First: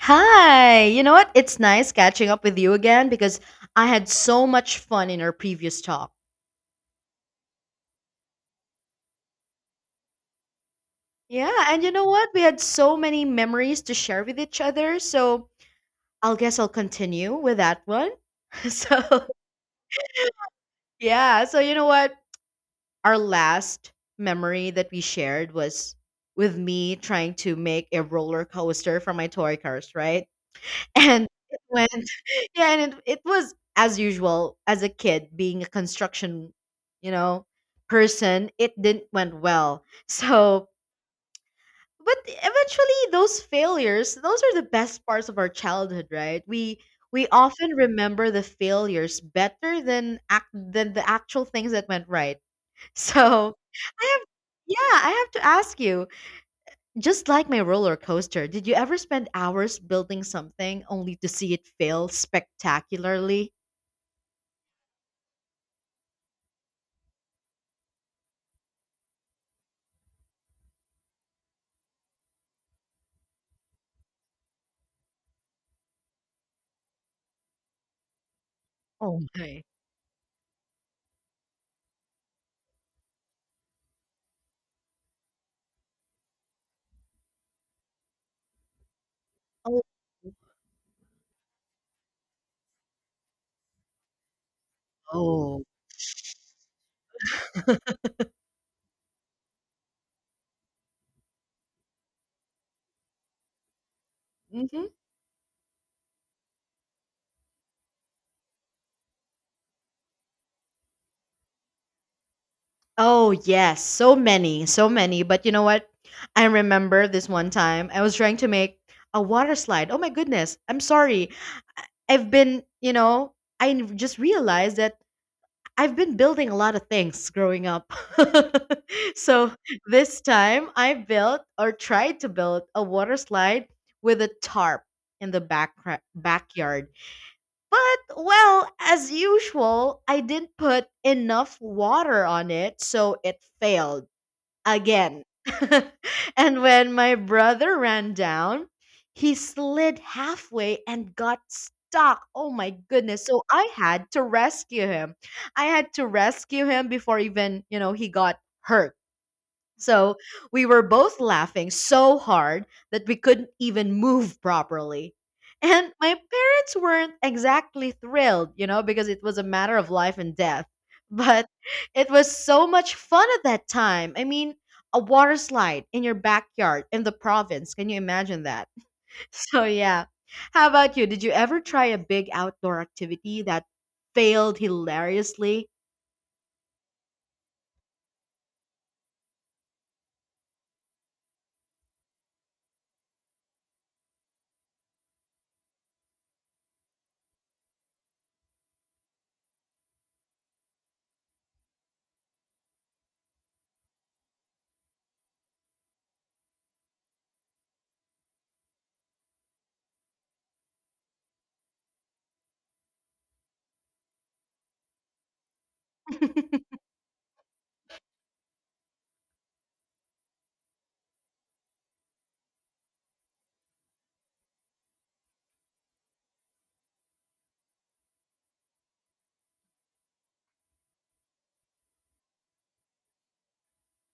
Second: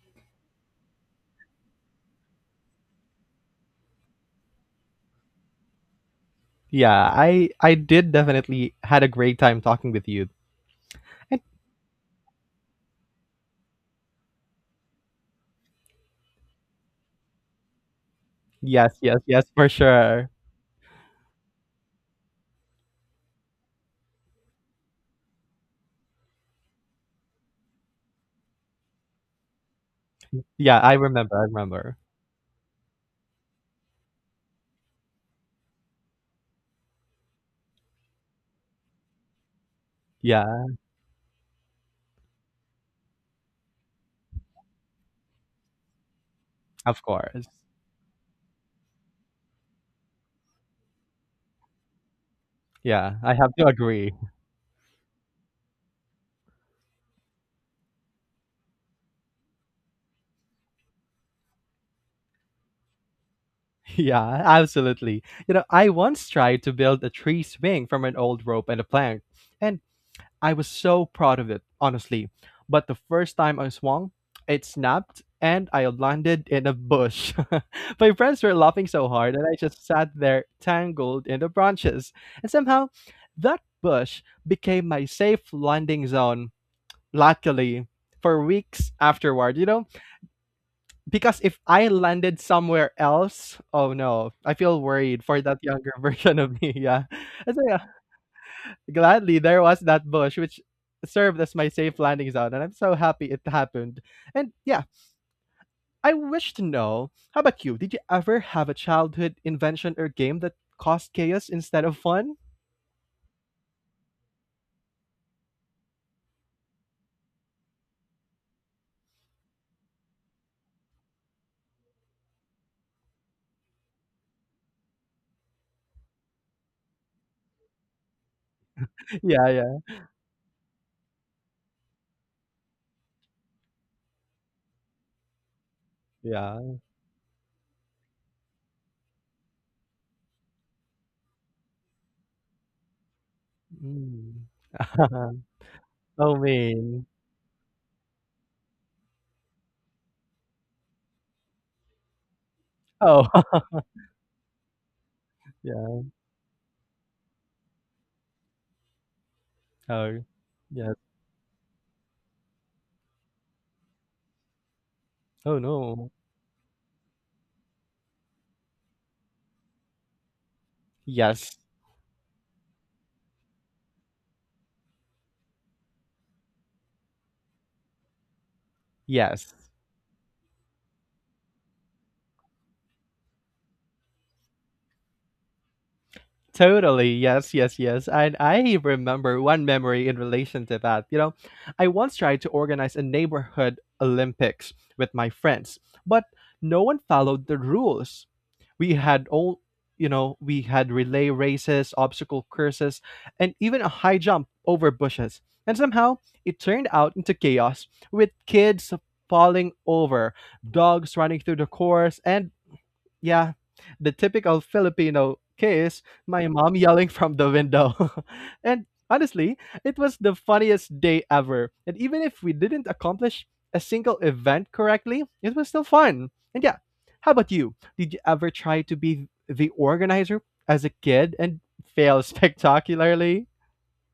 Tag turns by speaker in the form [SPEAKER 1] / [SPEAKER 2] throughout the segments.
[SPEAKER 1] Hi, you know what? It's nice catching up with you again because I had so much fun in our previous talk.
[SPEAKER 2] Yeah, I did definitely had a great time talking with you. And
[SPEAKER 1] Yeah, and you know what? We had so many memories to share with each other, so I'll guess I'll continue with that one.
[SPEAKER 2] yes, yes,
[SPEAKER 1] So,
[SPEAKER 2] yes, for sure.
[SPEAKER 1] yeah, so you know what? Our last memory that we shared was with me trying to make a roller coaster for my toy cars, right?
[SPEAKER 2] Yeah, I
[SPEAKER 1] And
[SPEAKER 2] remember, I
[SPEAKER 1] it went
[SPEAKER 2] remember.
[SPEAKER 1] yeah, and it was as usual, as a kid, being a construction, you know, person, it didn't went well.
[SPEAKER 2] Yeah,
[SPEAKER 1] So, but eventually those failures, those are the best parts of our childhood, right? We
[SPEAKER 2] of
[SPEAKER 1] we
[SPEAKER 2] course.
[SPEAKER 1] often remember the failures better than act than the actual things that went right.
[SPEAKER 2] Yeah,
[SPEAKER 1] So,
[SPEAKER 2] I have to
[SPEAKER 1] I
[SPEAKER 2] agree.
[SPEAKER 1] have yeah, I have to ask you, just like my roller coaster, did you ever spend hours building something only to see it fail spectacularly?
[SPEAKER 2] Yeah, absolutely. You know, I once tried to build a tree swing from an old rope and a plank, and I was so proud of it, honestly. But the first time I swung, it snapped and I landed in a bush. My friends were laughing so
[SPEAKER 1] Oh
[SPEAKER 2] hard, and I
[SPEAKER 1] my.
[SPEAKER 2] just sat there tangled in the branches. And somehow, that bush became my safe landing zone, luckily, for weeks afterward, you
[SPEAKER 1] Oh,
[SPEAKER 2] know? Because if I landed somewhere else, oh no, I feel worried for that
[SPEAKER 1] oh.
[SPEAKER 2] younger version of me. Yeah. And so, yeah, gladly, there was that bush which served as my safe landing zone, and I'm so happy it happened. And yeah,
[SPEAKER 1] Hmm.
[SPEAKER 2] I wish to know, how about you? Did you ever have a childhood invention or game that caused chaos instead of fun?
[SPEAKER 1] Oh, yes. So many, so many. But you know what? I remember this one time I was trying to make a water slide. Oh my goodness. I'm sorry. I've been, just realized that I've been building a lot of things growing up.
[SPEAKER 2] Yeah,
[SPEAKER 1] So
[SPEAKER 2] yeah,
[SPEAKER 1] this time I built or tried to build a water slide with a tarp in the back
[SPEAKER 2] yeah.
[SPEAKER 1] backyard. But well, as usual, I didn't put enough water on it, so it failed
[SPEAKER 2] Mm.
[SPEAKER 1] again.
[SPEAKER 2] Oh,
[SPEAKER 1] And when
[SPEAKER 2] mean.
[SPEAKER 1] my brother ran down, he slid halfway and got stuck. Oh my goodness.
[SPEAKER 2] Oh,
[SPEAKER 1] So I had to rescue him. I had
[SPEAKER 2] yeah.
[SPEAKER 1] to rescue him before even, you know, he got hurt. So
[SPEAKER 2] Oh,
[SPEAKER 1] we were
[SPEAKER 2] yes.
[SPEAKER 1] both laughing so hard that we couldn't even move properly.
[SPEAKER 2] Oh,
[SPEAKER 1] And
[SPEAKER 2] no.
[SPEAKER 1] my parents weren't exactly thrilled, because it was a matter of life and death. But
[SPEAKER 2] Yes,
[SPEAKER 1] it was so much fun at that time. I mean, a water slide in your backyard in the province. Can you imagine that?
[SPEAKER 2] yes.
[SPEAKER 1] So, yeah. How about you? Did you ever try a big outdoor activity that failed hilariously?
[SPEAKER 2] Totally. Yes, yes, yes. And I remember one memory in relation to that. You know, I once tried to organize a neighborhood Olympics with my friends, but no one followed the rules. We had all, you know, we had relay races, obstacle courses, and even a high jump over bushes. And somehow it turned out into chaos with kids falling over, dogs running through the course, and yeah, the typical Filipino kiss, my mom yelling from the window. And honestly, it was the funniest day ever. And even if we didn't accomplish a single event correctly, it was still fun. And yeah, how about you? Did you ever try to be the organizer as a kid and fail spectacularly?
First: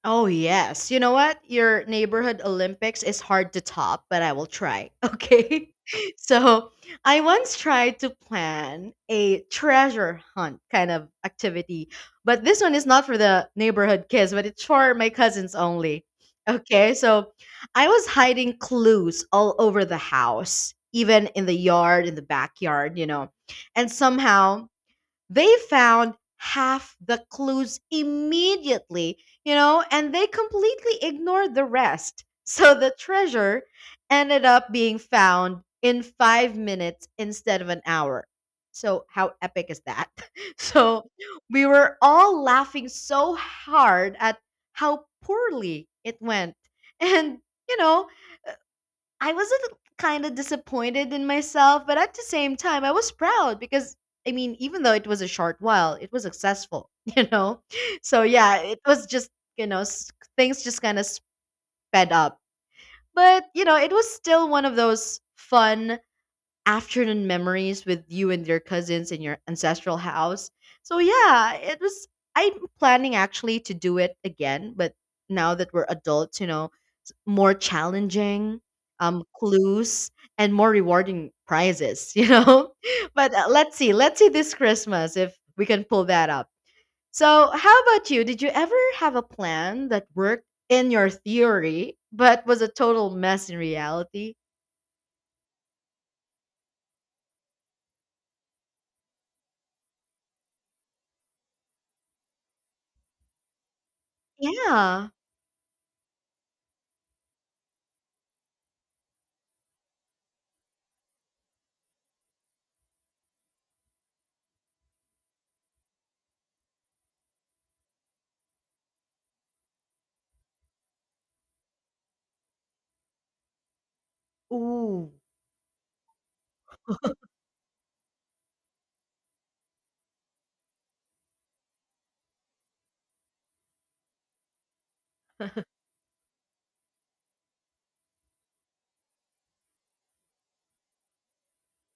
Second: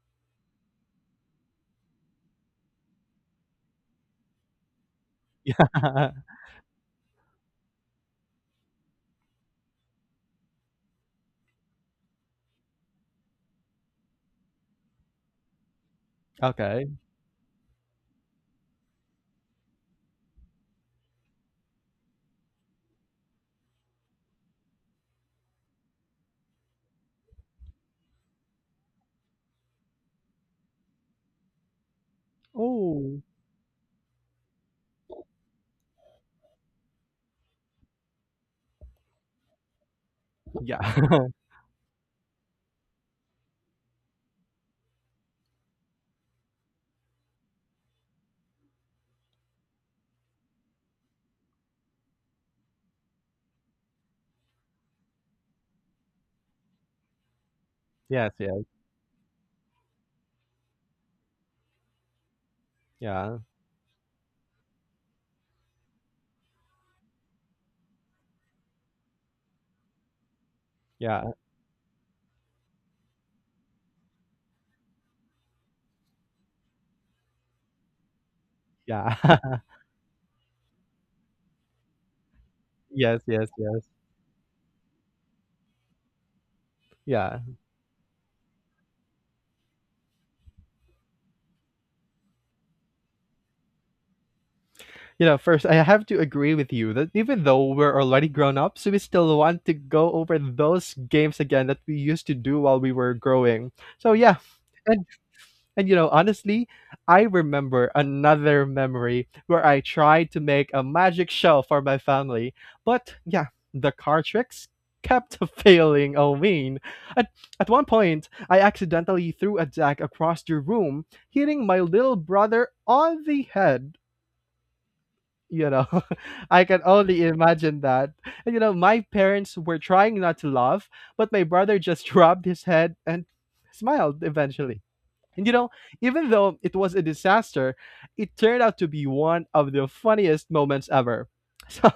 [SPEAKER 1] Oh, yes. You know what? Your neighborhood Olympics is hard to top, but I will try. Okay.
[SPEAKER 2] Yeah.
[SPEAKER 1] So, I once tried to plan a treasure hunt kind of activity, but this one is not for the neighborhood kids, but it's for my cousins only.
[SPEAKER 2] Okay.
[SPEAKER 1] Okay. So, I was hiding clues all over the house, even in the yard, in the backyard, you know. And somehow, they found half the clues immediately, and they completely ignored the rest. So the
[SPEAKER 2] Oh.
[SPEAKER 1] treasure ended up being found in 5 minutes instead of an hour. So, how epic is that?
[SPEAKER 2] Yeah.
[SPEAKER 1] So, we were all laughing so hard at how poorly it went. And, you know, I was kind of disappointed in myself, but at the same time, I was proud because I mean, even though it was a short while, it was successful, you know? So,
[SPEAKER 2] Yes, yes.
[SPEAKER 1] yeah, it was just, you know, s- things just kind of sped up.
[SPEAKER 2] Yeah.
[SPEAKER 1] But, it was still one of those fun afternoon memories with you and your cousins in your ancestral house. So,
[SPEAKER 2] Yeah.
[SPEAKER 1] yeah, I'm planning actually to do it again, but now that we're adults, more challenging
[SPEAKER 2] Yeah.
[SPEAKER 1] clues and more rewarding prizes
[SPEAKER 2] Yes,
[SPEAKER 1] but
[SPEAKER 2] yes,
[SPEAKER 1] let's
[SPEAKER 2] yes.
[SPEAKER 1] see this Christmas if we can pull that up.
[SPEAKER 2] Yeah.
[SPEAKER 1] So how about you? Did you ever have a plan that worked in your theory but was a total mess in reality?
[SPEAKER 2] You know, first, I have to agree with you that even though we're already grown ups, we still want to go over those games again that we used to do while we were growing. So, yeah. And,
[SPEAKER 1] Yeah.
[SPEAKER 2] and you know, honestly, I remember another memory where I tried to make a magic shell for my family. But yeah, the card tricks kept failing. I mean, at, at one point, I accidentally threw a deck across the room, hitting my little brother on the head
[SPEAKER 1] Ooh.
[SPEAKER 2] you know I can only imagine that. And my parents were trying not to laugh, but my brother just rubbed his head and smiled eventually. And even though it was a disaster, it turned out to be one of the funniest moments ever. So,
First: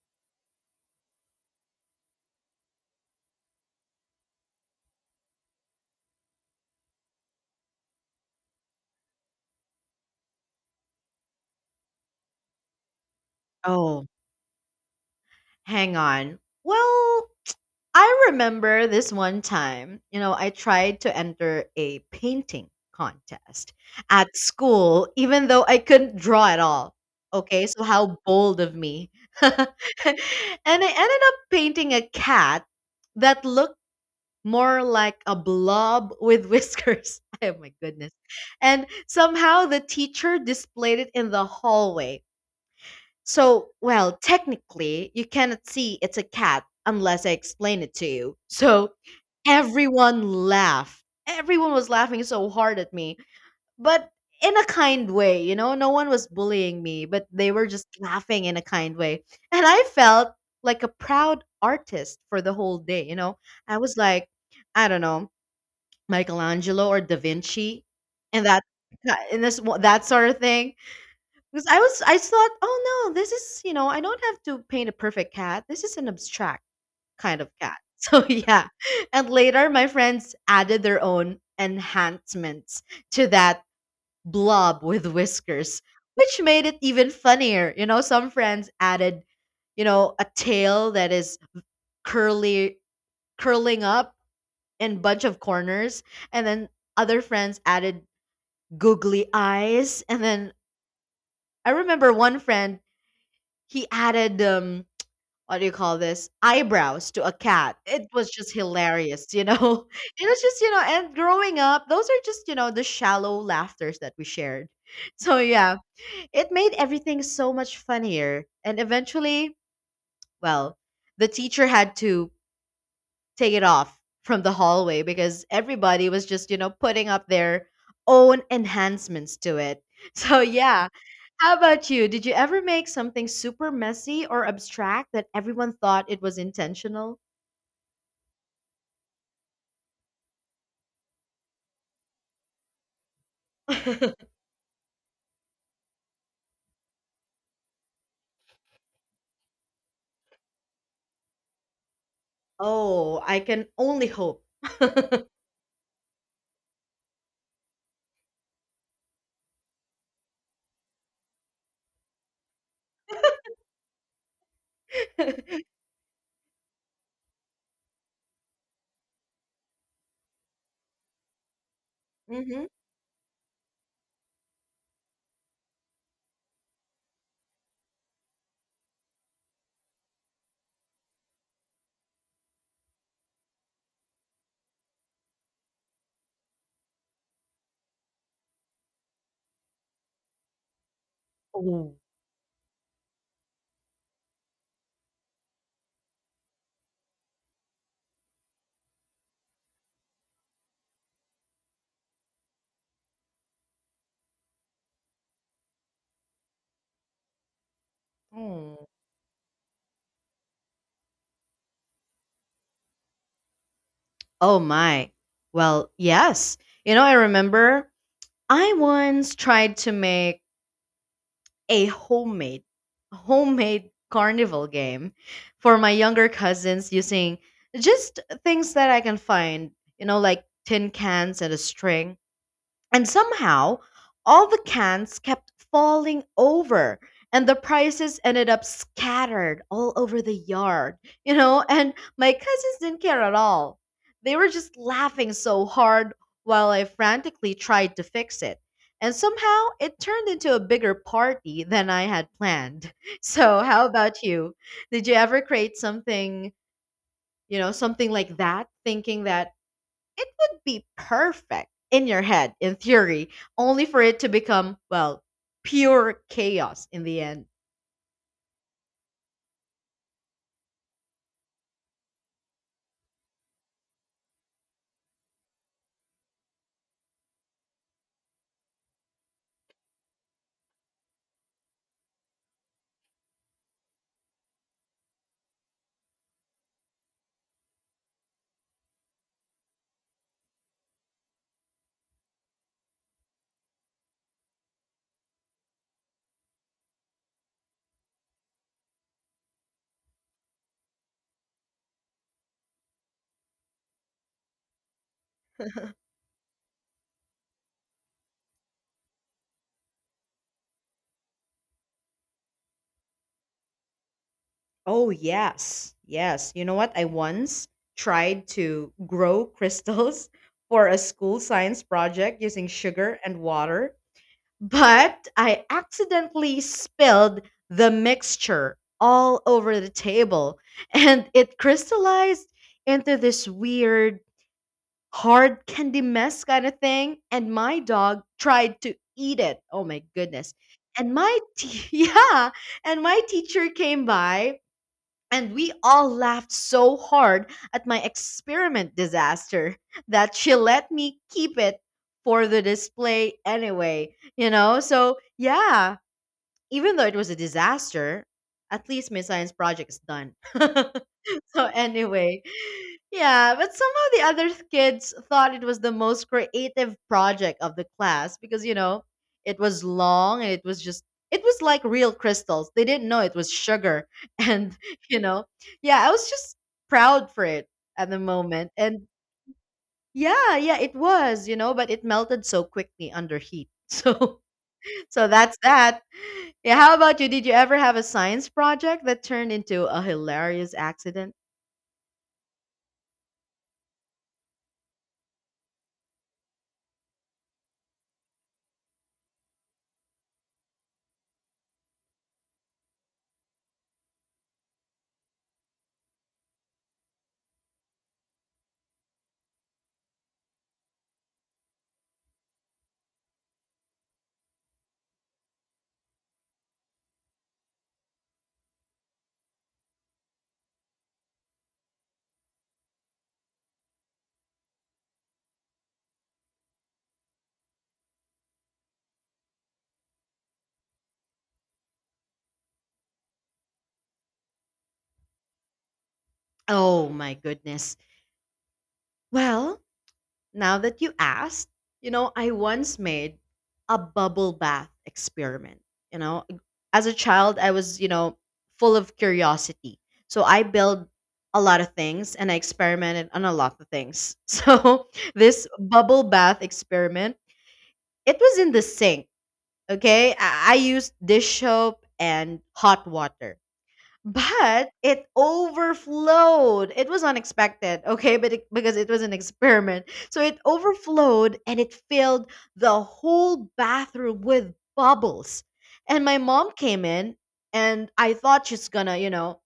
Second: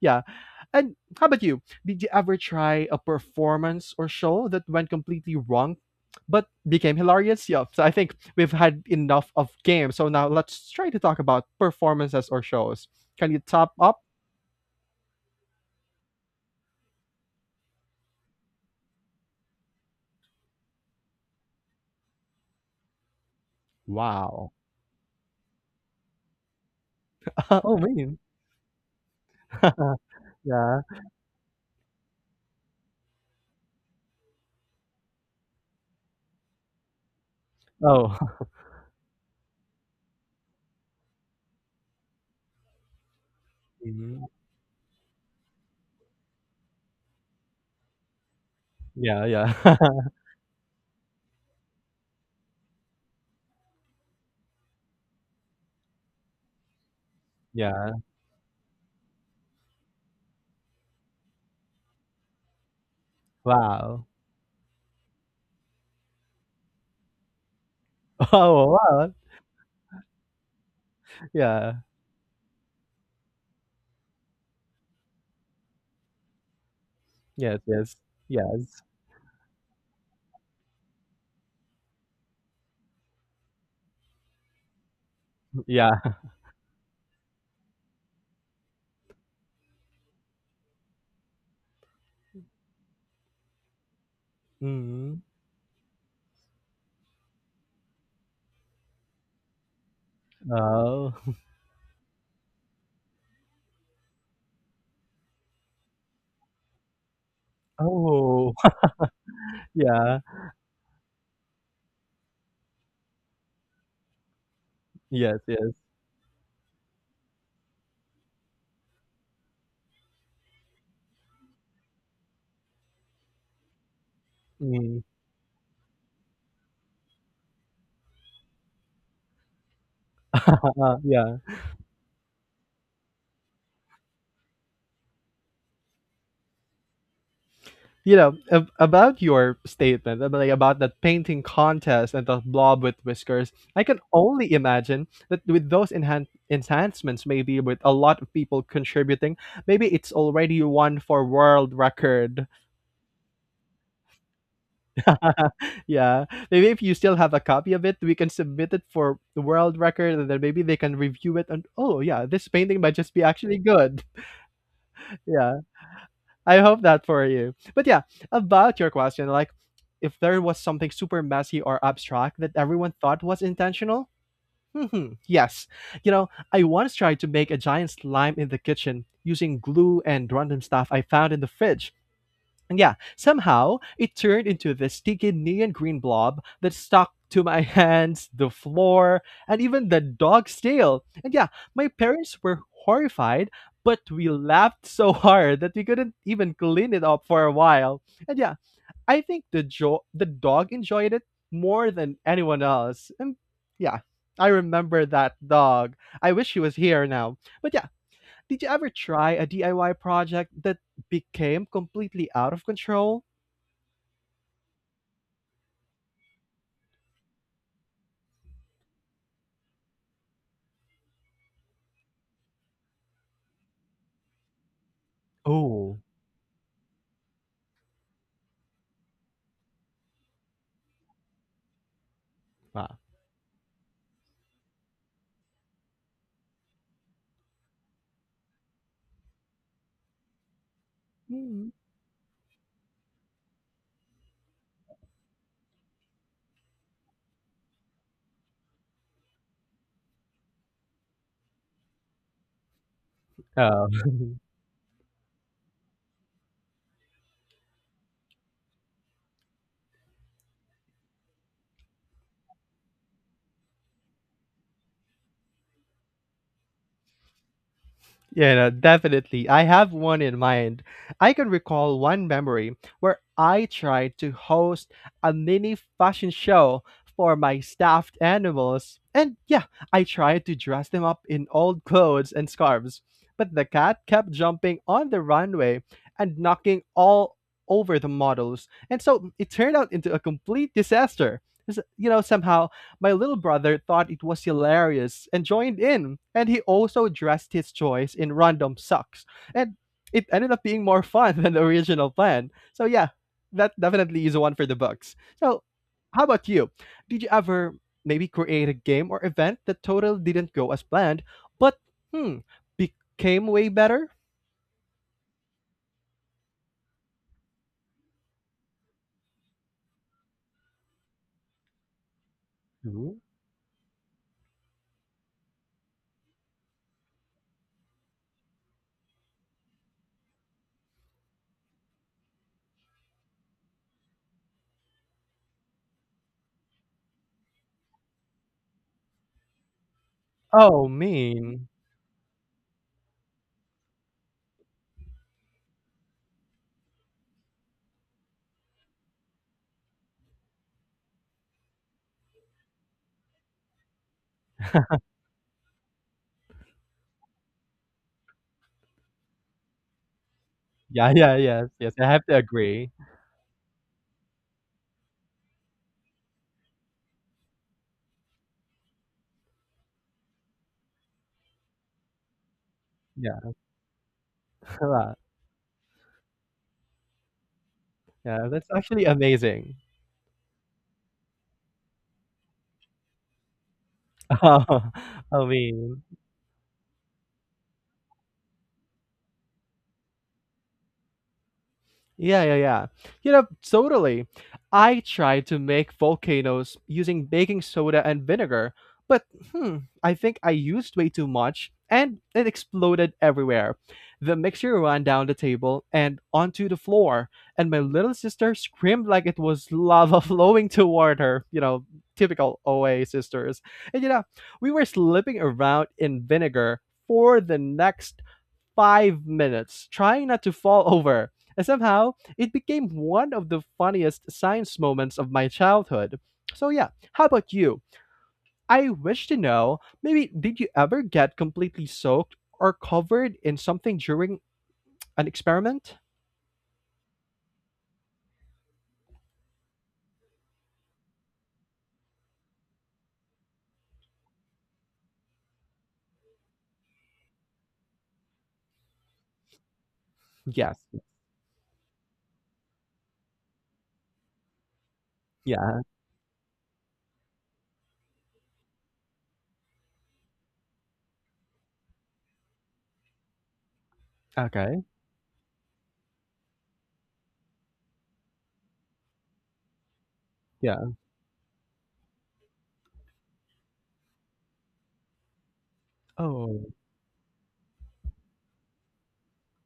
[SPEAKER 2] yeah. And how about you? Did you ever try a performance or show that went completely wrong but became hilarious? Yeah. So, I think we've had enough of games. So, now let's try to talk about performances or shows. Can you top up?
[SPEAKER 1] Oh, hang on. Well, I remember this one time, I tried to enter a painting contest at
[SPEAKER 2] Wow.
[SPEAKER 1] school, even though I couldn't draw at all. Okay,
[SPEAKER 2] Oh,
[SPEAKER 1] so how
[SPEAKER 2] man.
[SPEAKER 1] bold of me. And I
[SPEAKER 2] Yeah.
[SPEAKER 1] ended up painting a cat that looked more like a blob with whiskers. Oh my goodness.
[SPEAKER 2] Oh.
[SPEAKER 1] And somehow the teacher displayed it in the hallway so, well,
[SPEAKER 2] Mhm.
[SPEAKER 1] technically, you cannot see it's a cat unless I explain it to you. So,
[SPEAKER 2] Yeah, yeah.
[SPEAKER 1] everyone laughed. Everyone was laughing so hard at me, but in a kind way, no one was bullying me, but they were just
[SPEAKER 2] Yeah.
[SPEAKER 1] laughing in a kind way. And I felt like a proud artist for the whole day. I was
[SPEAKER 2] Wow.
[SPEAKER 1] like, I don't know, Michelangelo or Da Vinci and that
[SPEAKER 2] Oh, wow.
[SPEAKER 1] and this that sort of thing because
[SPEAKER 2] Yeah.
[SPEAKER 1] I thought, "Oh, no, this is, I don't have to paint a perfect cat. This is an abstract kind of
[SPEAKER 2] Yes,
[SPEAKER 1] cat."
[SPEAKER 2] yes,
[SPEAKER 1] So, yeah.
[SPEAKER 2] yes,
[SPEAKER 1] And later my friends added their own enhancements to that blob with whiskers,
[SPEAKER 2] yeah.
[SPEAKER 1] which made it even funnier. Some friends added, a tail that is curly curling up in
[SPEAKER 2] Mhm.
[SPEAKER 1] bunch of corners, and then other friends added googly eyes, and then
[SPEAKER 2] Oh.
[SPEAKER 1] I remember one friend he added what do you call this eyebrows to a cat it was just
[SPEAKER 2] Oh,
[SPEAKER 1] hilarious you know
[SPEAKER 2] yeah.
[SPEAKER 1] It was just, and growing up those are just, the shallow laughters that we shared. So
[SPEAKER 2] Yes, yes.
[SPEAKER 1] yeah, it made everything so much funnier and eventually well the teacher had to take it off from the hallway
[SPEAKER 2] Mm.
[SPEAKER 1] because everybody was just, putting up their own enhancements to it. So, yeah.
[SPEAKER 2] Yeah.
[SPEAKER 1] How about you? Did you ever make something super messy or abstract that everyone thought it was intentional?
[SPEAKER 2] You know, about your statement, like about that painting contest and the blob with whiskers, I can only imagine that with those enhancements, maybe with a lot of people contributing, maybe it's already one for world record.
[SPEAKER 1] Oh, I can only hope. Hmm.
[SPEAKER 2] Yeah. Maybe if you still have a copy of it, we can submit it for the world record, and then maybe they can review it and, oh yeah, this painting might just be actually good. Yeah. I hope that for you. But yeah, about your question, like if there was something super messy or abstract that everyone thought was intentional, yes. You know, I once tried to make a giant slime in the kitchen using glue and random stuff I found in the fridge. And yeah, somehow it turned into this sticky neon green blob that stuck to my hands, the floor, and even the dog's tail. And yeah, my
[SPEAKER 1] Oh.
[SPEAKER 2] parents were horrified, but we laughed so hard that we couldn't even clean it up for a while. And yeah, I think the dog enjoyed it more than anyone else. And yeah, I remember that dog. I wish he was here now. But yeah, did you
[SPEAKER 1] Oh.
[SPEAKER 2] ever try a DIY project that became completely out of control?
[SPEAKER 1] Oh my. Well, yes. I remember I once tried to make a homemade carnival game for my
[SPEAKER 2] Oh,
[SPEAKER 1] younger cousins using just things that I can find, like tin cans and a string
[SPEAKER 2] wow.
[SPEAKER 1] and somehow, all the cans kept falling over, and the prices ended up scattered all over the yard.
[SPEAKER 2] Mhm.
[SPEAKER 1] And my cousins didn't care at all. They were just laughing so hard while I frantically tried to fix it. And somehow it turned into a bigger party than I had planned. So, how
[SPEAKER 2] Oh,
[SPEAKER 1] about you? Did you ever create something, something like that, thinking that it would be perfect in your head, in theory, only for it to become, well, pure chaos in the end.
[SPEAKER 2] yeah, no, definitely. I have one in mind. I can recall one memory where I tried to host a mini fashion show for my stuffed animals. And yeah, I tried to dress them up in old clothes and scarves. But the cat kept jumping on the runway and knocking all over the models. And so it turned out into a complete disaster. You know, somehow my little brother thought it was hilarious and joined in, and he also dressed his choice in random socks. And it ended up being more fun than the original plan. So yeah, that definitely is one for the books. So how about you? Did you ever maybe create a game or event that totally didn't go as planned, but hmm, became way better?
[SPEAKER 1] Oh, yes. Yes. You know what? I once tried to grow crystals for a school science project using
[SPEAKER 2] Ooh.
[SPEAKER 1] sugar and water, but I accidentally spilled the mixture all over the table and it crystallized into this weird hard candy mess kind of thing. And my dog tried to eat it. Oh, my goodness.
[SPEAKER 2] Oh, mean.
[SPEAKER 1] Yeah. And my teacher came by and we all laughed so hard at my experiment disaster that she let me keep it for the display anyway. So, yeah, even though it was a disaster, at least my science project is done.
[SPEAKER 2] Yeah, yeah,
[SPEAKER 1] So
[SPEAKER 2] yes, yes. I have to
[SPEAKER 1] anyway,
[SPEAKER 2] agree.
[SPEAKER 1] yeah, but somehow the other kids thought it was the most creative project of the class because it was long and it was like real crystals. They didn't know it was
[SPEAKER 2] Yeah,
[SPEAKER 1] sugar and you know, yeah, I was just proud for it at the
[SPEAKER 2] yeah. That's
[SPEAKER 1] moment.
[SPEAKER 2] actually
[SPEAKER 1] And
[SPEAKER 2] amazing.
[SPEAKER 1] yeah, yeah, it was, but it melted so quickly under heat. So so
[SPEAKER 2] I
[SPEAKER 1] that's that.
[SPEAKER 2] mean,
[SPEAKER 1] Yeah, how about you? Did you ever have a science project that turned into a hilarious accident?
[SPEAKER 2] yeah, yeah, yeah. You know, totally. I tried to make volcanoes using baking soda and vinegar, but hmm, I think I used way too much and it exploded everywhere. The mixture ran down the table and onto the floor, and my little sister screamed like it was lava flowing toward her. You know, typical OA sisters. And we were slipping around in vinegar for the next 5 minutes, trying not to fall over. And somehow, it became one of the funniest science moments of my childhood. So, yeah, how about you? I wish to know, maybe did you ever get completely soaked or covered in something during an experiment?
[SPEAKER 1] Oh my goodness. Well, now that you asked, I once made a bubble bath experiment. You know, as a child, I was, full of curiosity. So I
[SPEAKER 2] Yes.
[SPEAKER 1] built a lot of things and I experimented on a lot of things. So this
[SPEAKER 2] Yeah.
[SPEAKER 1] bubble bath experiment, it was in the sink. Okay. I used dish soap and hot water
[SPEAKER 2] Okay.
[SPEAKER 1] but it overflowed. It was unexpected, okay, because it was an experiment. So it
[SPEAKER 2] Yeah.
[SPEAKER 1] overflowed and it filled the whole bathroom with bubbles. And my
[SPEAKER 2] Oh,
[SPEAKER 1] mom came in and I thought she's gonna,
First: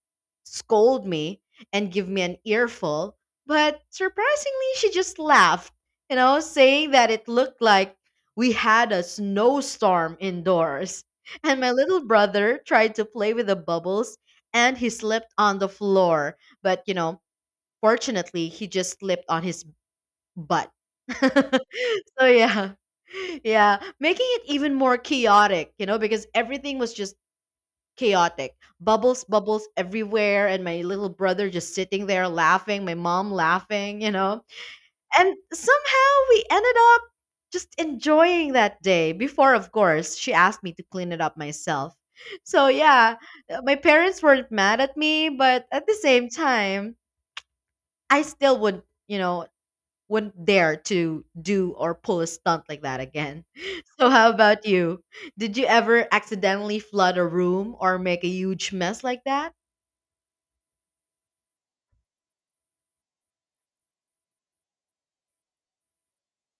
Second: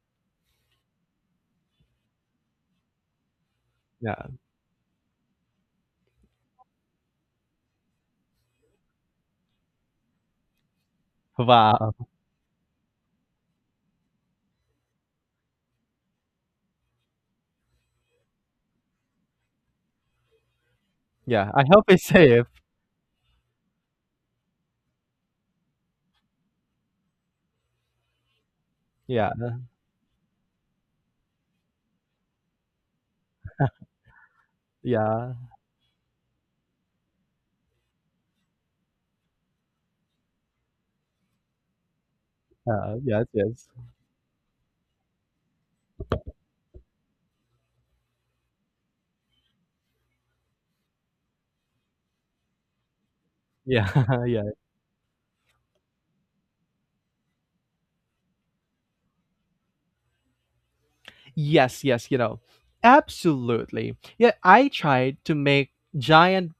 [SPEAKER 1] scold me and give me an earful, but
[SPEAKER 2] yeah.
[SPEAKER 1] surprisingly she just laughed, saying that it looked like we had a snowstorm indoors. And my little
[SPEAKER 2] Wow.
[SPEAKER 1] brother tried to play with the bubbles and he slipped on the floor. But fortunately, he just slipped on his butt.
[SPEAKER 2] Yeah. I hope it's
[SPEAKER 1] So
[SPEAKER 2] safe.
[SPEAKER 1] yeah, yeah, making it even more chaotic, because everything was just chaotic. Bubbles,
[SPEAKER 2] Yeah.
[SPEAKER 1] bubbles everywhere, and my little brother just sitting there laughing, my mom laughing, and
[SPEAKER 2] Yeah.
[SPEAKER 1] somehow we ended up just enjoying that day before, of course, she asked me to clean it up myself. So, yeah,
[SPEAKER 2] Yes. Yes.
[SPEAKER 1] my parents weren't mad at me, but at the same time, I still wouldn't dare to do or pull a stunt like that again.
[SPEAKER 2] Yeah.
[SPEAKER 1] So, how
[SPEAKER 2] Yeah.
[SPEAKER 1] about you? Did you ever accidentally flood a room or make a huge mess like that?
[SPEAKER 2] Yes, yes. Absolutely. Yeah, I tried to make giant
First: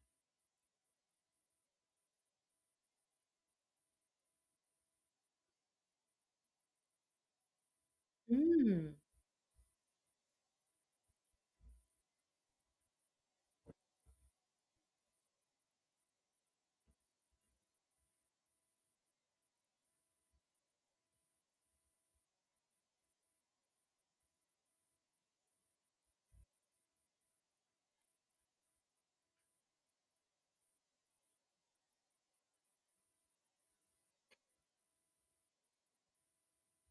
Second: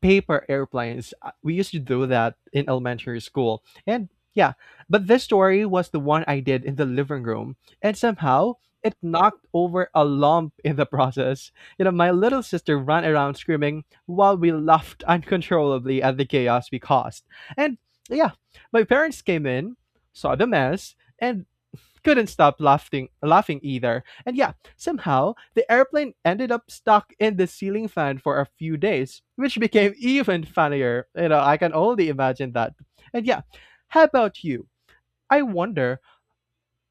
[SPEAKER 2] paper airplanes. We used to do that in elementary school. And yeah, but this story was the one I did in the living room. And somehow
[SPEAKER 1] Mm.
[SPEAKER 2] it knocked over a lump in the process. You know, my little sister ran around screaming while we laughed uncontrollably at the chaos we caused. And yeah, my parents came in, saw the mess, and couldn't stop laughing either. And yeah, somehow the airplane ended up stuck in the ceiling fan for a few days, which became even funnier. You know, I can only imagine that. And yeah, how about you? I wonder,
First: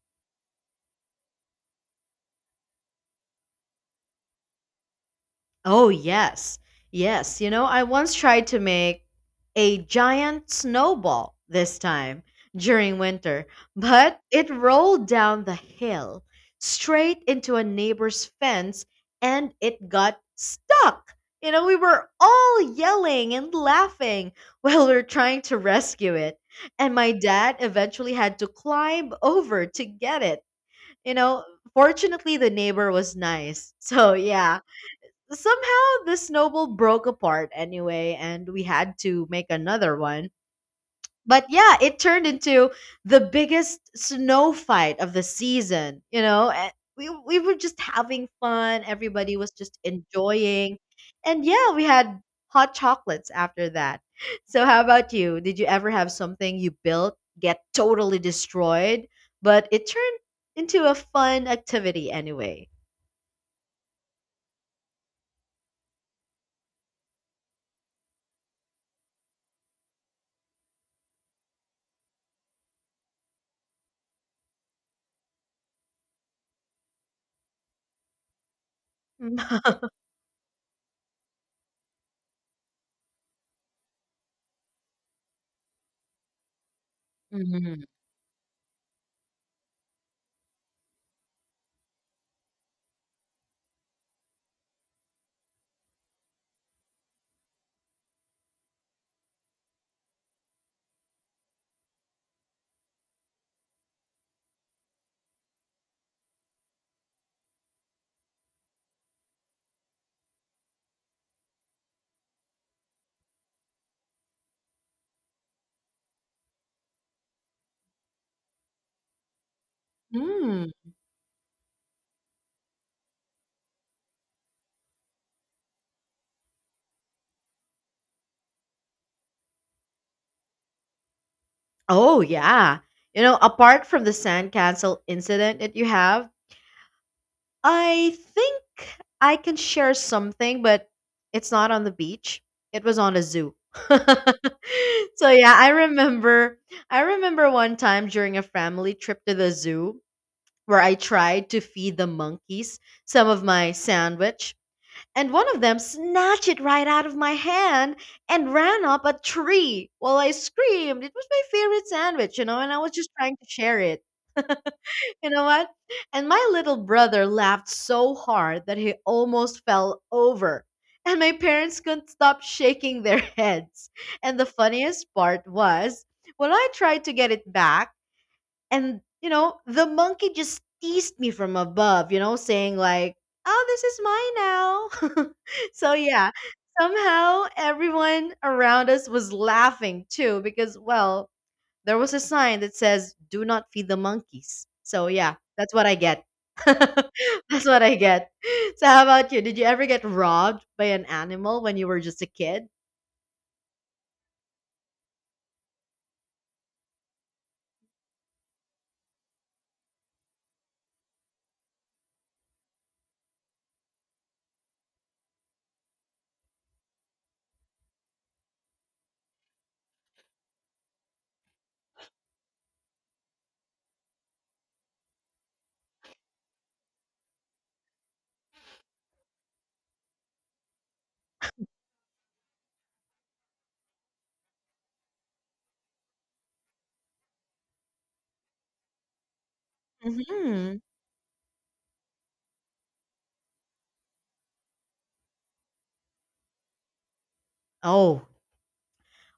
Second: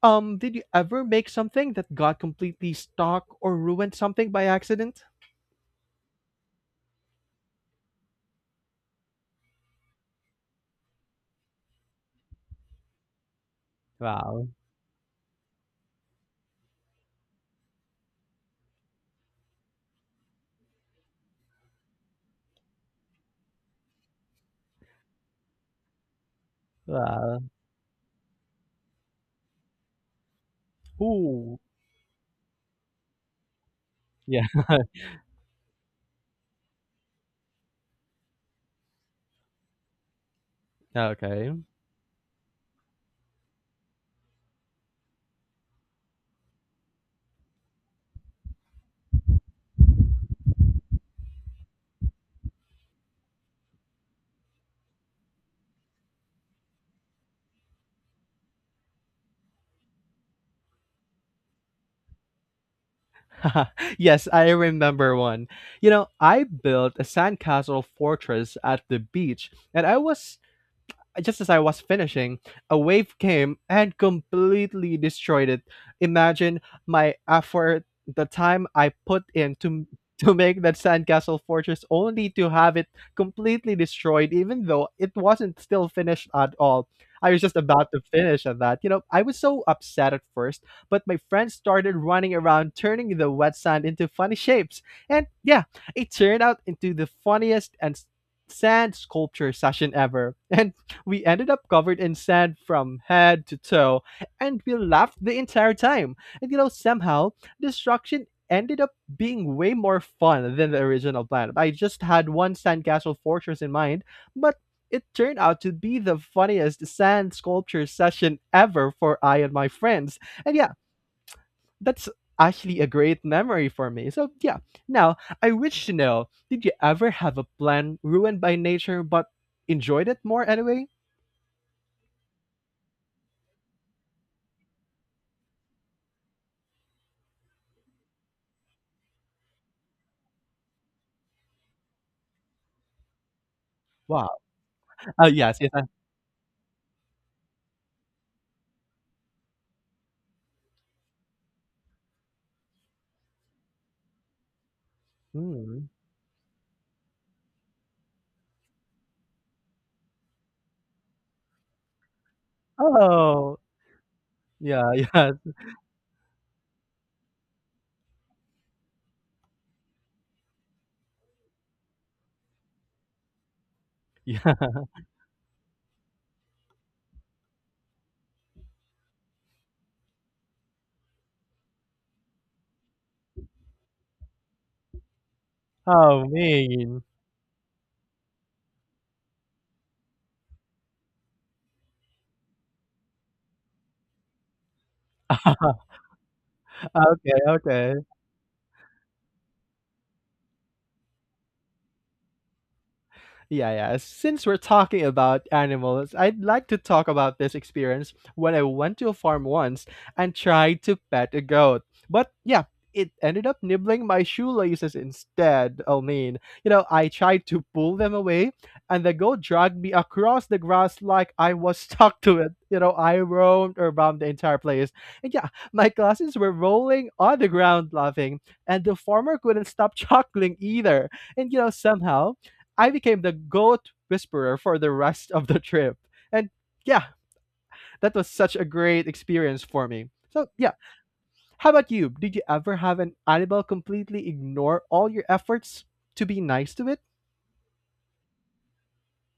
[SPEAKER 2] did you ever make something that got completely stuck or ruined something by accident?
[SPEAKER 1] Oh, yes. Yes. You know, I once tried to make a giant snowball this time during winter, but
[SPEAKER 2] Wow.
[SPEAKER 1] it rolled down the hill straight into a neighbor's fence and it got stuck. You know, we were all yelling and laughing while we are trying to rescue it. And my
[SPEAKER 2] Wow.
[SPEAKER 1] dad eventually had to climb over to get it. You know,
[SPEAKER 2] Ooh.
[SPEAKER 1] fortunately, the neighbor was nice. So,
[SPEAKER 2] Yeah.
[SPEAKER 1] yeah, somehow this snowball broke apart anyway, and we had to make another one. But
[SPEAKER 2] Okay.
[SPEAKER 1] yeah, it turned into the biggest snow fight of the season. You know, and we were just having fun. Everybody was just enjoying, and yeah, we had hot chocolates after that. So how about you? Did you ever have something you built get totally destroyed, but it turned into a fun activity anyway?
[SPEAKER 2] Yes, I remember one. You know, I built a sandcastle fortress at the beach, and I was just as I was finishing, a wave came and completely destroyed it. Imagine my effort, the time I put in to to make that sandcastle fortress, only to have it completely destroyed even though it wasn't still finished at all. I was just
[SPEAKER 1] Mhm.
[SPEAKER 2] about to finish at that. You know, I was so upset at first, but my friends started running around turning the wet sand into funny shapes. And yeah, it turned out into the funniest sand sculpture session ever. And we ended up covered in sand from head to toe, and we laughed the entire time. And you know, somehow, destruction ended up being way more fun than the original plan. I just had one sandcastle fortress in mind, but it turned out to be the funniest sand sculpture session ever for I and my friends. And
[SPEAKER 1] Mm.
[SPEAKER 2] yeah, that's actually a great memory for me. So yeah, now I wish to know, did you ever have a plan ruined by nature but enjoyed it more anyway?
[SPEAKER 1] Oh, yeah. You know, apart from the sandcastle incident that you have, I think I can share something, but it's not on the beach. It was on a zoo.
[SPEAKER 2] Wow. Oh,
[SPEAKER 1] So yeah,
[SPEAKER 2] yes,
[SPEAKER 1] I
[SPEAKER 2] yes, I
[SPEAKER 1] remember I remember one time during a family trip to the zoo where I tried to feed the monkeys some of my sandwich, and one of them
[SPEAKER 2] mm.
[SPEAKER 1] snatched it right out of my hand and ran up a tree while I screamed. It was my favorite sandwich, you know, and I was just trying to
[SPEAKER 2] Oh,
[SPEAKER 1] share it.
[SPEAKER 2] yeah,
[SPEAKER 1] You
[SPEAKER 2] yeah,
[SPEAKER 1] know what? And my little brother laughed so hard that he almost fell over. And my parents couldn't stop shaking their heads. And the
[SPEAKER 2] yeah.
[SPEAKER 1] funniest part was when I tried to get it back, and you know the monkey just teased me from above, you know, saying like, "Oh, this is mine now." So
[SPEAKER 2] Oh,
[SPEAKER 1] yeah,
[SPEAKER 2] man.
[SPEAKER 1] somehow everyone around us was laughing too because, well, there was a sign that says do not feed the monkeys. So yeah, that's what I get.
[SPEAKER 2] Okay,
[SPEAKER 1] That's what I
[SPEAKER 2] okay.
[SPEAKER 1] get. So how about you? Did you ever get robbed by an animal when you were just a kid?
[SPEAKER 2] Yeah, yeah. Since we're talking about animals, I'd like to talk about this experience when I went to a farm once and tried to pet a goat. But yeah, it ended up nibbling my shoelaces instead. I mean, I tried to pull them away, and the goat dragged me across the grass like I was stuck to it. You know, I roamed around the entire place. And yeah, my cousins were rolling on the ground laughing, and the farmer couldn't stop chuckling either. And somehow I became the goat whisperer for the rest of the trip. And yeah, that was such a great experience for me. So yeah,
[SPEAKER 1] Hmm.
[SPEAKER 2] how about you? Did you ever have an animal completely ignore all your efforts to be nice to it?
[SPEAKER 1] Oh,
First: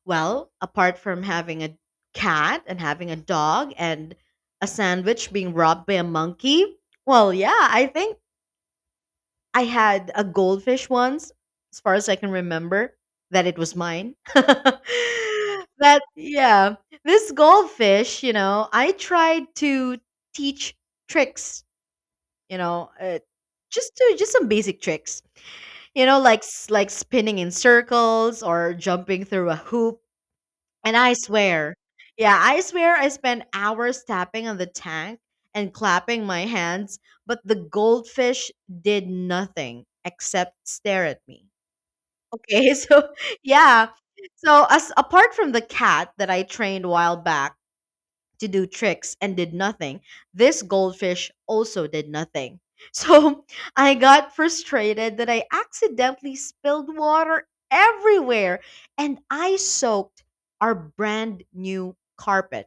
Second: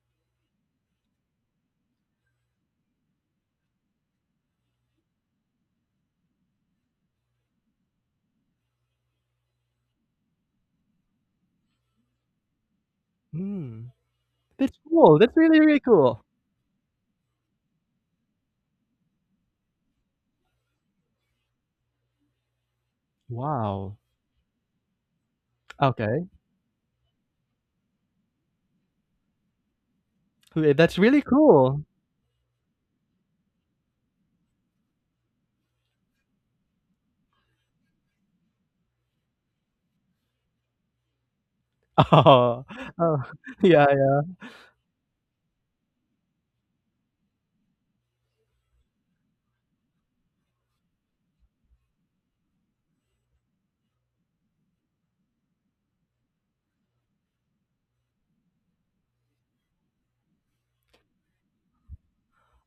[SPEAKER 1] well, apart from having a cat and having a dog and a sandwich being robbed by a monkey, well, yeah, I think I had a goldfish once, as far as I can remember, that it was
[SPEAKER 2] Hmm.
[SPEAKER 1] mine.
[SPEAKER 2] That's cool. That's really, really
[SPEAKER 1] That,
[SPEAKER 2] cool.
[SPEAKER 1] yeah, this goldfish, you know, I tried to teach tricks, you know, just
[SPEAKER 2] Wow.
[SPEAKER 1] to just some basic tricks, you know,
[SPEAKER 2] Okay.
[SPEAKER 1] like like spinning in circles or jumping through a hoop,
[SPEAKER 2] Wait,
[SPEAKER 1] and
[SPEAKER 2] that's
[SPEAKER 1] I
[SPEAKER 2] really
[SPEAKER 1] swear,
[SPEAKER 2] cool.
[SPEAKER 1] yeah, I swear I spent hours tapping on the tank and clapping my hands, but the goldfish did nothing except stare at me.
[SPEAKER 2] Oh,
[SPEAKER 1] Okay. So
[SPEAKER 2] oh yeah,
[SPEAKER 1] yeah.
[SPEAKER 2] yeah.
[SPEAKER 1] So as apart from the cat that I trained a while back to do tricks and did nothing, this goldfish also did nothing. So I got frustrated that I accidentally spilled water everywhere and I soaked our brand new carpet.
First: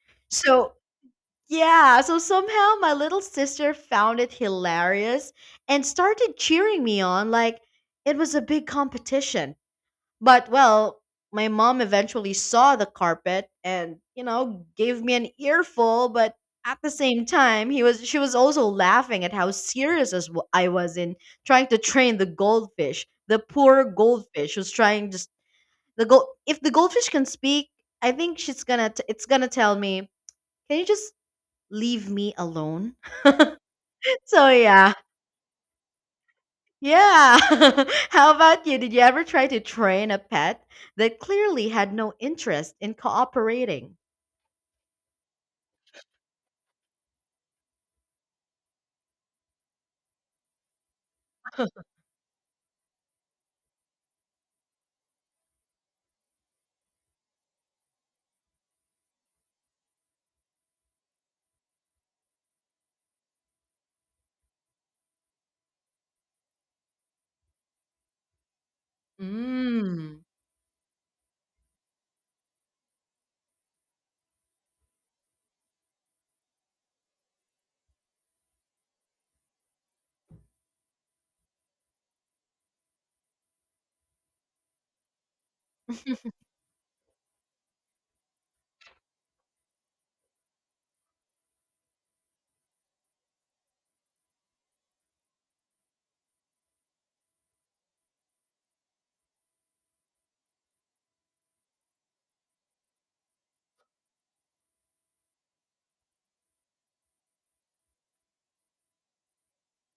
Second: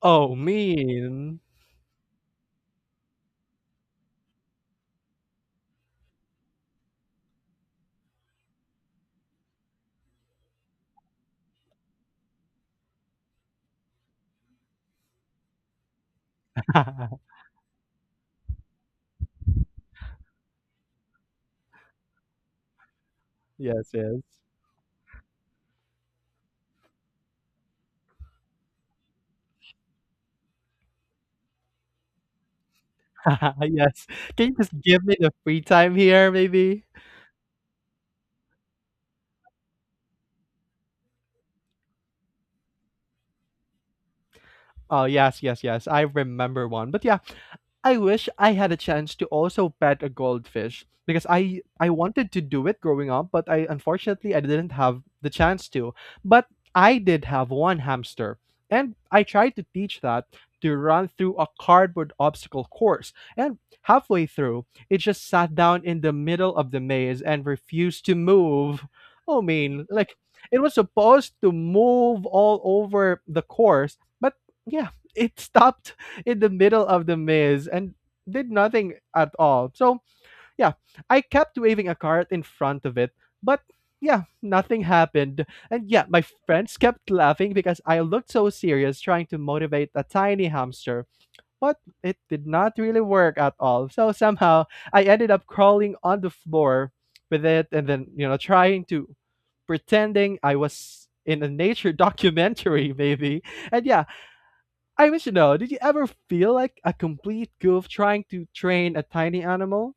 [SPEAKER 2] Oh,
[SPEAKER 1] So,
[SPEAKER 2] mean.
[SPEAKER 1] yeah, so somehow my little sister found it hilarious and started cheering me on like it was a big competition. But well, my mom eventually saw the carpet and, you know, gave me an earful, but at the same time, he was she was also laughing at how serious I was in trying to train the goldfish. The poor
[SPEAKER 2] Yes, yes.
[SPEAKER 1] goldfish who's trying just the gold if the goldfish can speak, I think it's gonna tell me, "Can you just leave me alone?"
[SPEAKER 2] Yes.
[SPEAKER 1] So
[SPEAKER 2] Can you just
[SPEAKER 1] yeah.
[SPEAKER 2] give me the free time here, maybe?
[SPEAKER 1] Yeah. How about you? Did you ever try to train a pet that clearly had no interest in cooperating?
[SPEAKER 2] Oh, yes, yes, yes. I remember one. But yeah, I wish I had a chance to also pet a goldfish because I wanted to do it growing up, but I unfortunately I didn't have the chance to. But I did have one hamster, and I tried to teach that to run through a cardboard obstacle course. And halfway through, it just sat down in the middle of the maze and refused to move. I mean, like
[SPEAKER 1] Mm.
[SPEAKER 2] it was supposed to move all over the course, but yeah, it stopped in the middle of the maze and did nothing at all. So, yeah, I kept waving a cart in front of it, but yeah, nothing happened. And yeah, my friends kept laughing because I looked so serious trying to motivate a tiny hamster, but it did not really work at all. So, somehow, I ended up crawling on the floor with it and then, trying to pretending I was in a nature documentary, maybe. And yeah, I wish to know, did you ever feel like a complete goof trying to train a tiny animal?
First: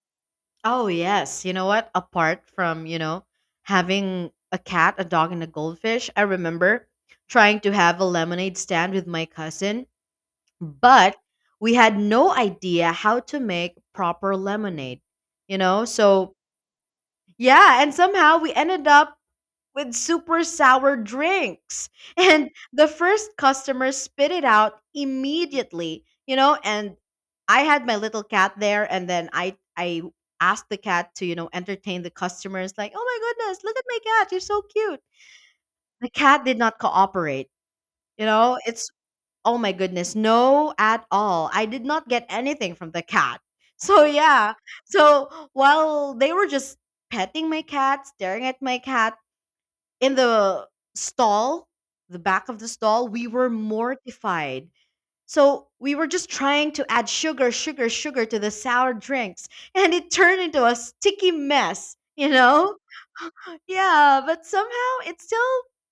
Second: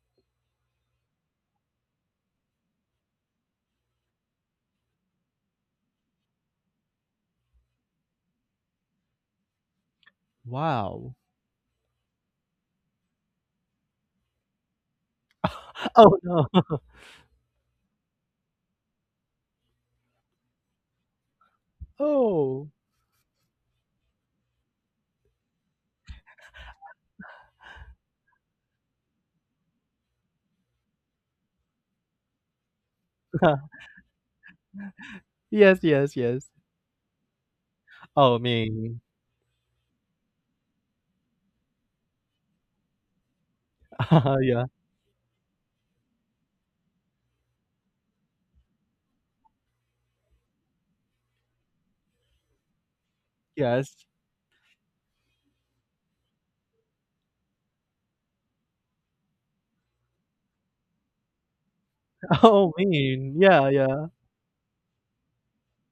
[SPEAKER 1] Oh, yes. You know what? Apart from, you know, having a cat, a dog, and a goldfish, I remember trying to have a lemonade stand with my cousin,
[SPEAKER 2] Wow.
[SPEAKER 1] but we had no idea how to make proper lemonade, you know?
[SPEAKER 2] Oh,
[SPEAKER 1] So,
[SPEAKER 2] no.
[SPEAKER 1] yeah. And somehow we ended up with super sour drinks. And
[SPEAKER 2] Oh.
[SPEAKER 1] the first customer spit it out immediately, you know, and I had my little cat there, and then I asked the cat to, you know, entertain the customers like, "Oh my goodness, look at my cat. You're so cute."
[SPEAKER 2] Yes,
[SPEAKER 1] The
[SPEAKER 2] yes,
[SPEAKER 1] cat
[SPEAKER 2] yes.
[SPEAKER 1] did not cooperate. You
[SPEAKER 2] Oh,
[SPEAKER 1] know, it's
[SPEAKER 2] mean.
[SPEAKER 1] oh my goodness, no at all. I did not get anything from the cat. So yeah.
[SPEAKER 2] Yeah.
[SPEAKER 1] So while they were just petting my cat, staring at my cat, in the stall, the back of the stall, we were
[SPEAKER 2] Yes.
[SPEAKER 1] mortified. So we were just trying to add sugar, sugar, sugar to the sour drinks, and it turned into a sticky mess, you
[SPEAKER 2] Oh,
[SPEAKER 1] know?
[SPEAKER 2] mean. Yeah, yeah.
[SPEAKER 1] Yeah, but somehow it still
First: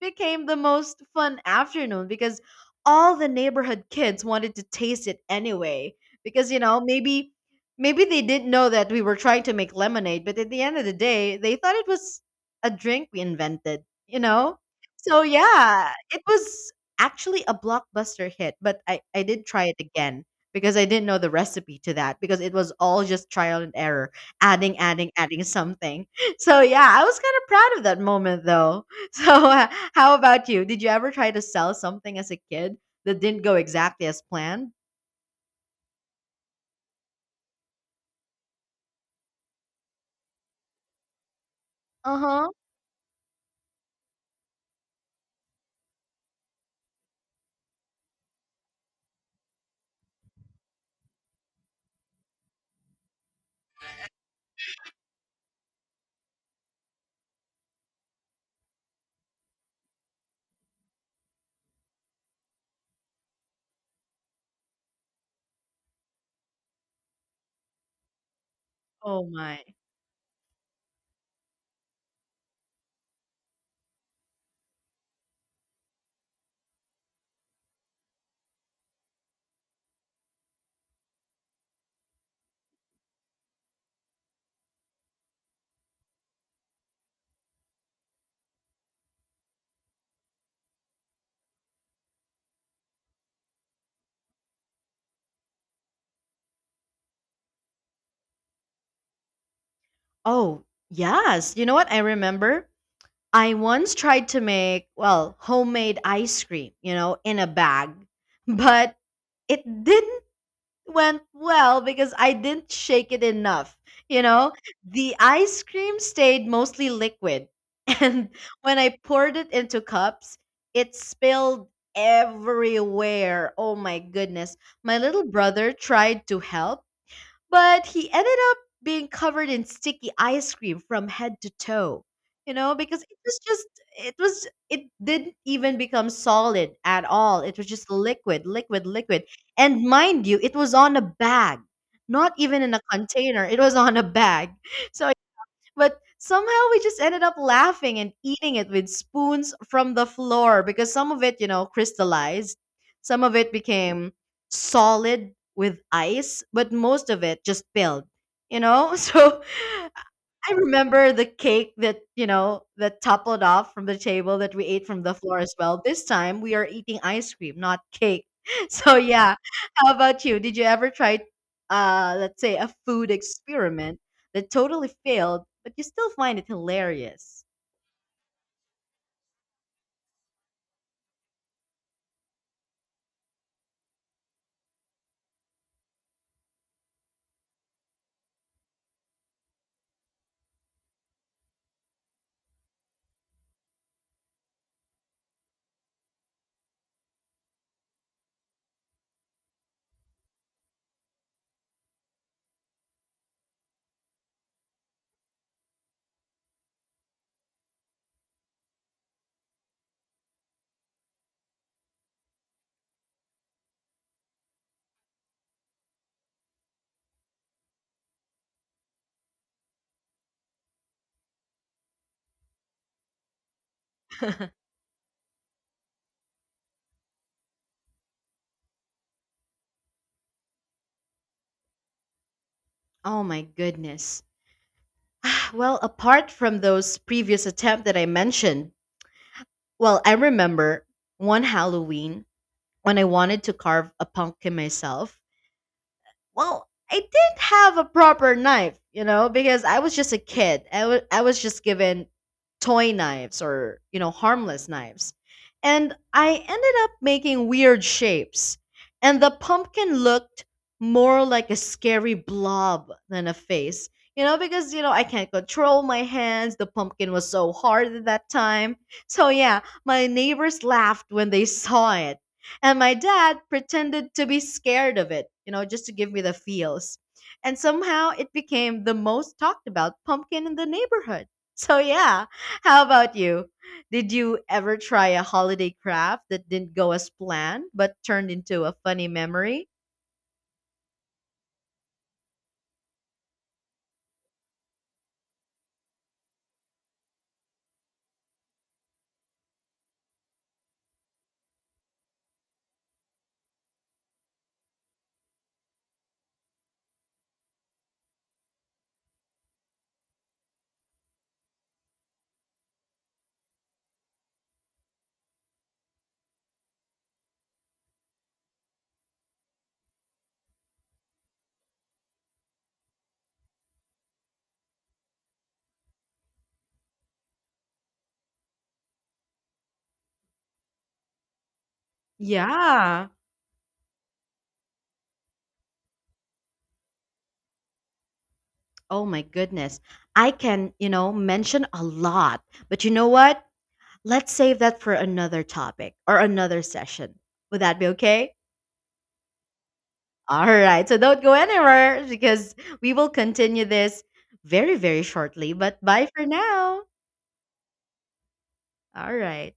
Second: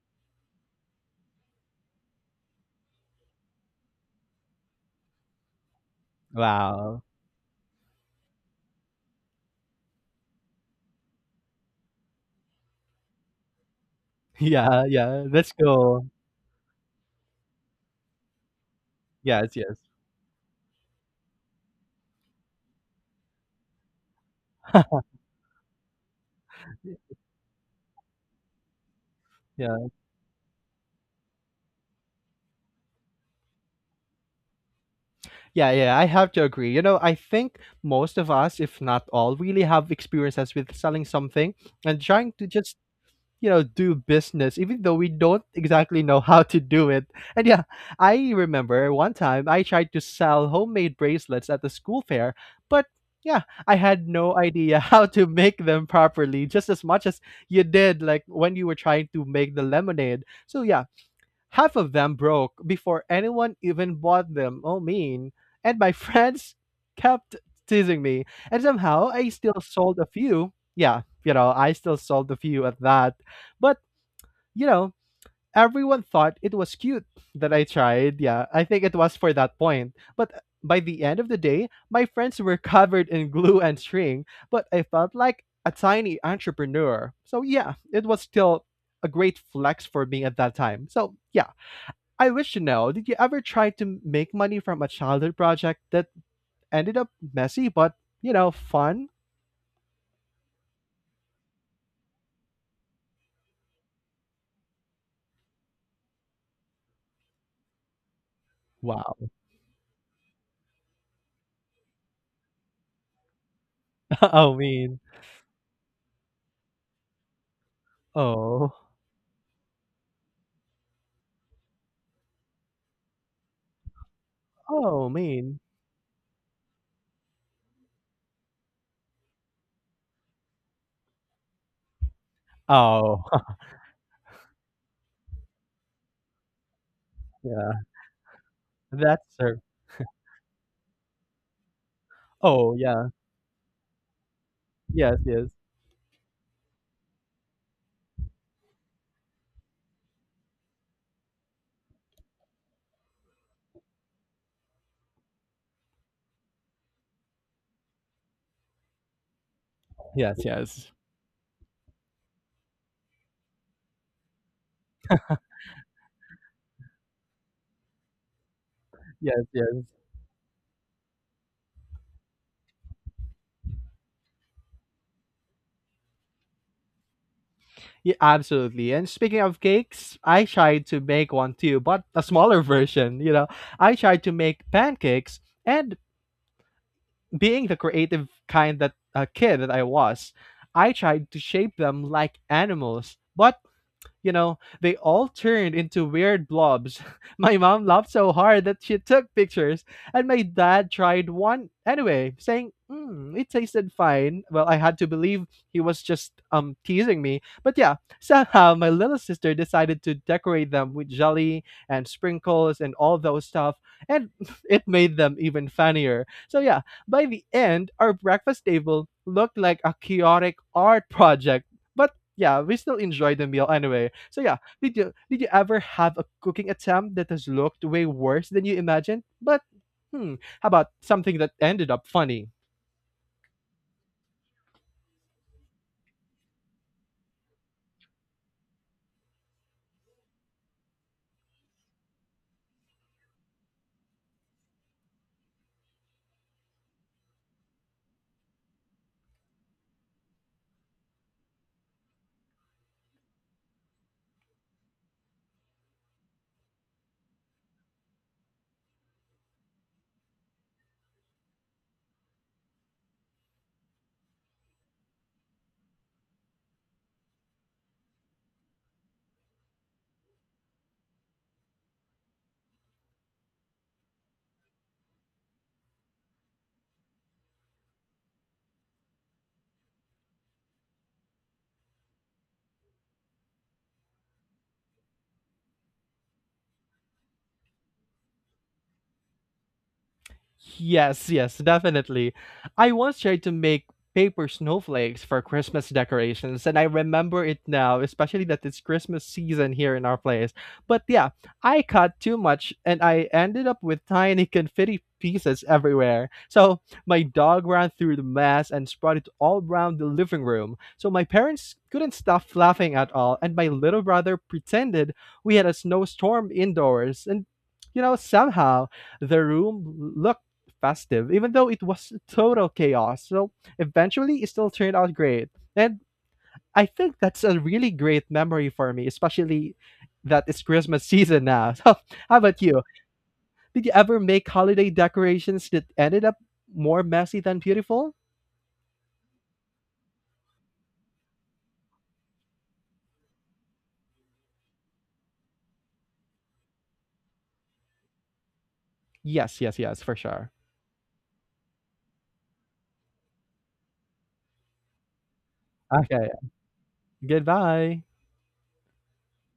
[SPEAKER 1] became the most fun afternoon because all the neighborhood kids wanted to taste it anyway. Because, you know,
[SPEAKER 2] Wow.
[SPEAKER 1] maybe they didn't know that we were trying to make lemonade, but at the end of the day, they thought it was a drink we invented, you know?
[SPEAKER 2] Yeah,
[SPEAKER 1] So
[SPEAKER 2] yeah. Let's
[SPEAKER 1] yeah,
[SPEAKER 2] go.
[SPEAKER 1] it was actually a blockbuster hit, but I did
[SPEAKER 2] Yes,
[SPEAKER 1] try it
[SPEAKER 2] yes.
[SPEAKER 1] again because I didn't know the recipe to that because it was all just trial and error, adding, adding, adding something. So yeah, I was kind of proud of that moment though. So
[SPEAKER 2] Yeah.
[SPEAKER 1] how about you? Did you ever try to sell something as a kid that didn't go exactly as planned?
[SPEAKER 2] Yeah, yeah, I have to agree. You know, I think most of us, if not all, really have experiences with selling something and trying to
[SPEAKER 1] Uh-huh.
[SPEAKER 2] just you know do business even though we don't exactly know how to do it and yeah, I remember one time I tried to sell homemade bracelets at the school fair, but yeah, I had no idea how to make them properly, just as much as you did like when you were trying to make the lemonade. So yeah, half of them broke before anyone even bought them. Oh, mean. And my friends kept teasing me. And somehow
[SPEAKER 1] Oh
[SPEAKER 2] I still
[SPEAKER 1] my.
[SPEAKER 2] sold a few. Yeah, you know, I still sold a few at that. But, you know, everyone thought it was cute that I tried. Yeah, I think it was for that point. But by the end of the day, my friends were covered in glue and string, but I felt like a tiny entrepreneur. So, yeah, it was still a great flex for me at that time. So, yeah, I wish to know, did you ever try to make money from a childhood project that ended up messy but, you know, fun?
[SPEAKER 1] Oh, yes. You know what? I remember I once tried to make, well, homemade ice cream, you know, in a bag, but
[SPEAKER 2] Wow.
[SPEAKER 1] it didn't went well because I didn't shake it enough. You know,
[SPEAKER 2] Oh, mean.
[SPEAKER 1] the ice cream stayed mostly liquid. And
[SPEAKER 2] Oh.
[SPEAKER 1] when I poured it into cups, it spilled everywhere. Oh my goodness. My
[SPEAKER 2] Oh,
[SPEAKER 1] little
[SPEAKER 2] mean.
[SPEAKER 1] brother tried to help but he ended up being covered in sticky ice cream from head to toe. You know, because it
[SPEAKER 2] Oh,
[SPEAKER 1] was just it didn't even become solid at all. It was
[SPEAKER 2] yeah.
[SPEAKER 1] just liquid, liquid, liquid.
[SPEAKER 2] That's her.
[SPEAKER 1] And mind you, it was on a bag. Not even in
[SPEAKER 2] Oh,
[SPEAKER 1] a
[SPEAKER 2] yeah.
[SPEAKER 1] container. It was on a bag. So
[SPEAKER 2] Yes, yes.
[SPEAKER 1] but somehow we just ended up laughing and eating it with spoons from the floor because some of it, you know, crystallized. Some of it became solid with ice, but most of it just spilled, you know? So
[SPEAKER 2] Yes,
[SPEAKER 1] I
[SPEAKER 2] yes.
[SPEAKER 1] remember the cake that, you know, that toppled off from the table that we ate from the floor as well. This time we are eating ice cream, not cake. So yeah,
[SPEAKER 2] Yes, yes.
[SPEAKER 1] how about you? Did you ever try let's say a food experiment that totally failed, but you still find it hilarious?
[SPEAKER 2] Yeah, absolutely. And speaking of cakes, I tried to make one too, but a smaller version, you know. I tried to make pancakes and being the creative kind that kid that I was, I tried to shape them like animals, but you know, they all turned into weird blobs. My mom laughed so hard that she took pictures, and my dad tried one anyway, saying, "It tasted fine." Well, I had to believe he was just teasing me. But yeah, somehow my little sister decided to decorate them with jelly and sprinkles and all those stuff, and it made them even funnier. So yeah, by the end, our breakfast table looked like a chaotic art project. But yeah, we still enjoy the meal anyway. So yeah, did you ever have a cooking attempt that has looked way worse than you imagined? But hmm, how about something that ended up funny?
[SPEAKER 1] Oh my goodness. Well, apart from those previous attempt that I mentioned, well, I remember one Halloween when I wanted to carve a pumpkin myself. Well, I didn't have a proper knife, you know, because I was just a kid. I was just given toy knives or, you know, harmless knives. And I ended up making weird shapes. And the pumpkin looked more like a scary blob than a face, you know, because, you know, I can't control my hands. The pumpkin was so hard at that time. So, yeah, my neighbors laughed when they saw it and my dad pretended to be scared of it, you know, just to give me the feels. And somehow it became the most talked about pumpkin in the neighborhood. So, yeah, how about you? Did you ever try a holiday craft that didn't go as planned but turned into a funny memory?
[SPEAKER 2] Yes, yes, definitely. I once tried to make paper snowflakes for Christmas decorations, and I remember it now, especially that it's Christmas season here in our place. But yeah, I cut too much and I ended up with tiny confetti pieces everywhere. So my dog ran through the mess and spread it all around the living room. So my parents couldn't stop laughing at all, and my little brother pretended we had a snowstorm indoors. And you know, somehow the room looked festive, even though it was total chaos. So eventually, it still turned out great. And I think that's a really great memory for me, especially that it's Christmas season now. So, how about you?
[SPEAKER 1] Yeah.
[SPEAKER 2] Did you ever make holiday decorations that ended up more messy than beautiful?
[SPEAKER 1] Oh my goodness. I can, you know, mention a lot. But you know what? Let's save that for another topic or another session. Would that be okay?
[SPEAKER 2] Yes, yes, yes, for
[SPEAKER 1] All
[SPEAKER 2] sure.
[SPEAKER 1] right. So don't go anywhere because we will continue this very, very shortly. But bye for
[SPEAKER 2] Okay,
[SPEAKER 1] now.
[SPEAKER 2] goodbye.
[SPEAKER 1] All right.